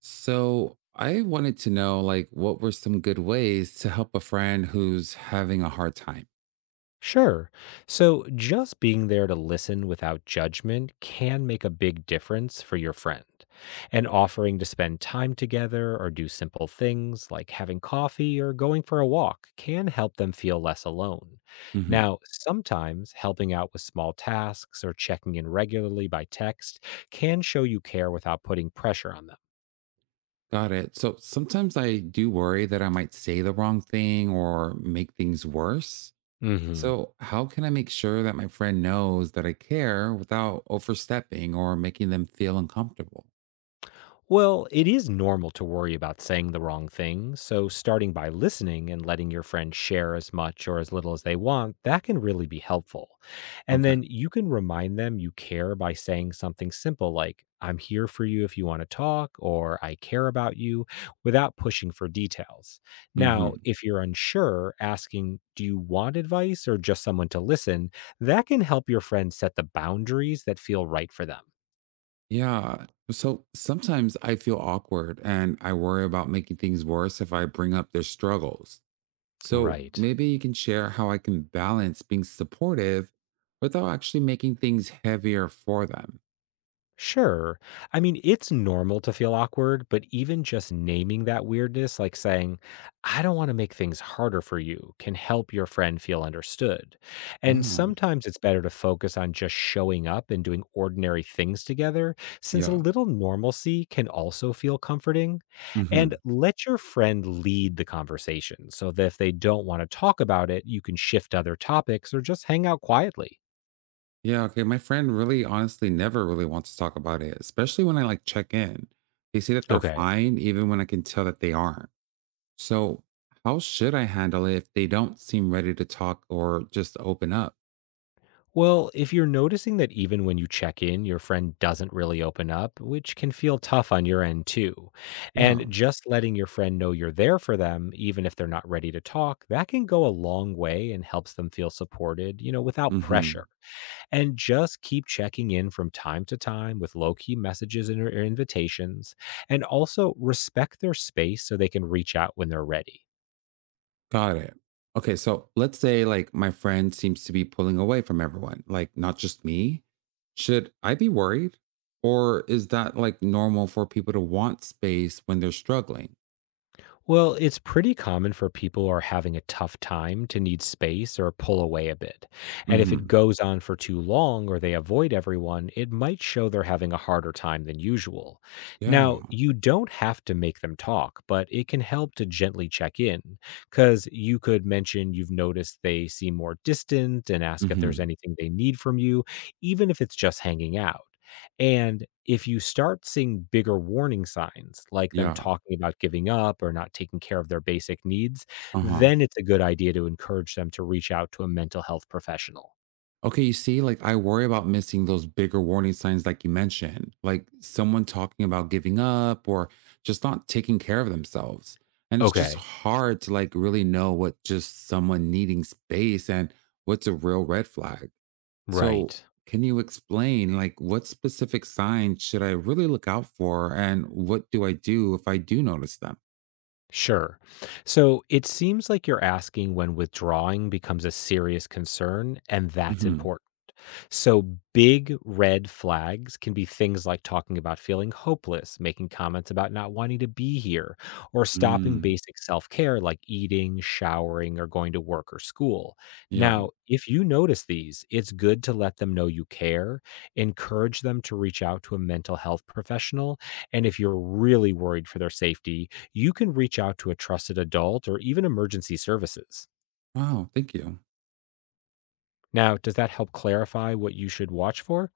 So I wanted to know, like, what were some good ways to help a friend who's having a hard time? Sure. So, just being there to listen without judgment can make a big difference for your friend. And offering to spend time together or do simple things like having coffee or going for a walk can help them feel less alone. Hmm. Now, sometimes helping out with small tasks or checking in regularly by text can show you care without putting pressure on them. Got it. So sometimes I do worry that I might say the wrong thing or make things worse. Mhm. So how can I make sure that my friend knows that I care without overstepping or making them feel uncomfortable? Well, it is normal to worry about saying the wrong thing, so starting by listening and letting your friend share as much or as little as they want, that can really be helpful. And Okay. then you can remind them you care by saying something simple like, I'm here for you if you want to talk, or I care about you, without pushing for details. Hmm. Now, if you're unsure, asking, do you want advice or just someone to listen? That can help your friend set the boundaries that feel right for them. Yeah. So sometimes I feel awkward and I worry about making things worse if I bring up their struggles. So Right. maybe you can share how I can balance being supportive without actually making things heavier for them. Sure. I mean, it's normal to feel awkward, but even just naming that weirdness, like saying, I don't want to make things harder for you, can help your friend feel understood. And Ah. sometimes it's better to focus on just showing up and doing ordinary things together, since a Yeah. little normalcy can also feel comforting. Hmm. And let your friend lead the conversation so that if they don't want to talk about it, you can shift other topics or just hang out quietly. Yeah. Okay. My friend really honestly never really wants to talk about it, especially when I like check in. They say that they're Okay. fine, even when I can tell that they aren't. So, how should I handle it if they don't seem ready to talk or just open up? Well, if you're noticing that even when you check in, your friend doesn't really open up, which can feel tough on your end too. And Yeah. just letting your friend know you're there for them, even if they're not ready to talk, that can go a long way and helps them feel supported, you know, without pressure. Hmm. And just keep checking in from time to time with low key messages and or invitations. And also respect their space so they can reach out when they're ready. Got it. Okay, so let's say like my friend seems to be pulling away from everyone, like not just me. Should I be worried? Or is that like normal for people to want space when they're struggling? Well, it's pretty common for people who are having a tough time to need space or pull away a bit. And if it Mhm. goes on for too long or they avoid everyone, it might show they're having a harder time than usual. Yeah. Now, you don't have to make them talk, but it can help to gently check in because you could mention you've noticed they seem more distant and ask if there's Mhm. anything they need from you, even if it's just hanging out. And if you start seeing bigger warning signs, like them Yeah. talking about giving up or not taking care of their basic needs, Uh-huh. then it's a good idea to encourage them to reach out to a mental health professional. Okay, you see, like I worry about missing those bigger warning signs, like you mentioned, like someone talking about giving up or just not taking care of themselves. And it's just Okay. hard to like really know what just someone needing space and what's a real red flag. So, Right. can you explain like what specific signs should I really look out for and what do I do if I do notice them? Sure. So it seems like you're asking when withdrawing becomes a serious concern, and that's Hmm. important. So, big red flags can be things like talking about feeling hopeless, making comments about not wanting to be here, or stopping Mm, basic self care like eating, showering, or going to work or school. yeah. Now, if you notice these, it's good to let them know you care, encourage them to reach out to a mental health professional, and if you're really worried for their safety, you can reach out to a trusted adult or even emergency services. Wow. Thank you. Now, does that help clarify what you should watch for?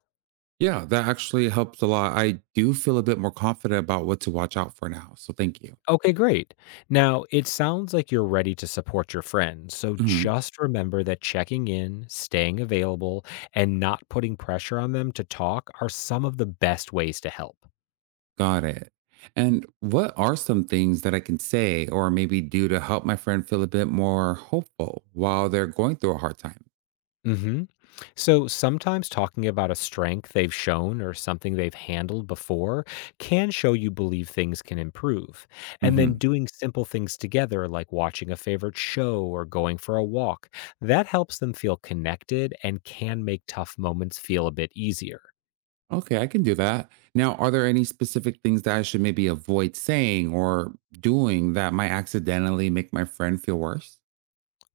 Yeah, that actually helps a lot. I do feel a bit more confident about what to watch out for now. So thank you. Okay, great. Now, it sounds like you're ready to support your friends. So Hmm. just remember that checking in, staying available, and not putting pressure on them to talk are some of the best ways to help. Got it. And what are some things that I can say or maybe do to help my friend feel a bit more hopeful while they're going through a hard time? hmm So sometimes talking about a strength they've shown or something they've handled before can show you believe things can improve. And then Hmm. doing simple things together, like watching a favorite show or going for a walk, that helps them feel connected and can make tough moments feel a bit easier. Okay, I can do that. Now, are there any specific things that I should maybe avoid saying or doing that might accidentally make my friend feel worse?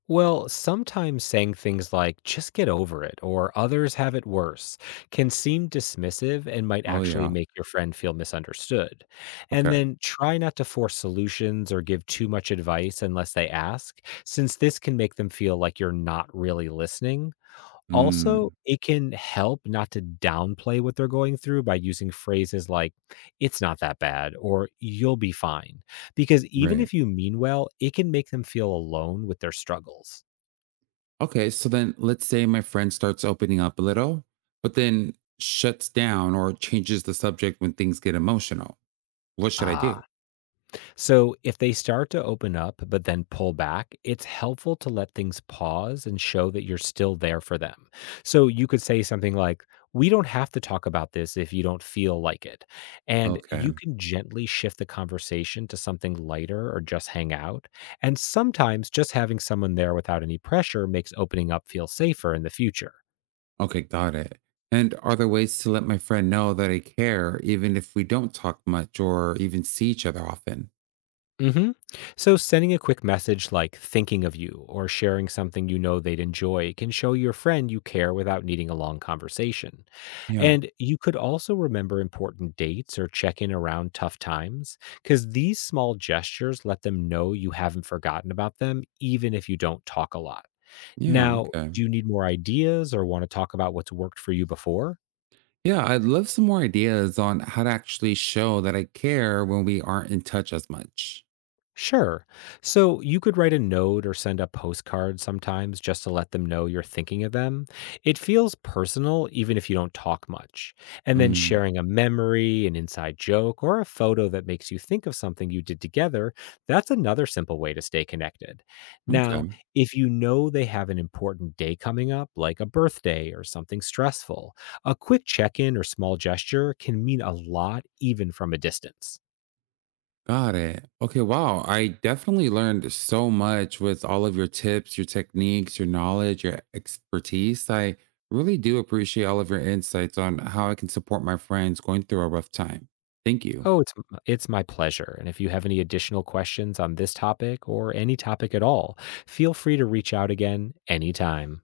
Well, sometimes saying things like, just get over it, or others have it worse, can seem dismissive and might Oh, actually yeah. make your friend feel misunderstood. And Okay. then try not to force solutions or give too much advice unless they ask, since this can make them feel like you're not really listening. Mm. Also, it can help not to downplay what they're going through by using phrases like, it's not that bad, or you'll be fine. Because even Right. if you mean well, it can make them feel alone with their struggles. Okay, so then let's say my friend starts opening up a little, but then shuts down or changes the subject when things get emotional. What should I do? Ah, so if they start to open up but then pull back, it's helpful to let things pause and show that you're still there for them. So you could say something like, we don't have to talk about this if you don't feel like it. And Okay. you can gently shift the conversation to something lighter or just hang out. And sometimes just having someone there without any pressure makes opening up feel safer in the future. Okay, got it. And are there ways to let my friend know that I care, even if we don't talk much or even see each other often? hmm So, sending a quick message like thinking of you or sharing something you know they'd enjoy can show your friend you care without needing a long conversation. Yeah. And you could also remember important dates or check in around tough times because these small gestures let them know you haven't forgotten about them, even if you don't talk a lot. Yeah. Now, Okay. do you need more ideas or want to talk about what's worked for you before? Yeah, I'd love some more ideas on how to actually show that I care when we aren't in touch as much. Sure. So you could write a note or send a postcard sometimes just to let them know you're thinking of them. It feels personal, even if you don't talk much. And then Mm, sharing a memory, an inside joke, or a photo that makes you think of something you did together, that's another simple way to stay connected. Now, okay. if you know they have an important day coming up, like a birthday or something stressful, a quick check in or small gesture can mean a lot, even from a distance. Got it. Okay, wow. I definitely learned so much with all of your tips, your techniques, your knowledge, your expertise. I really do appreciate all of your insights on how I can support my friends going through a rough time. Thank you. Oh, it's my pleasure, and if you have any additional questions on this topic or any topic at all, feel free to reach out again anytime.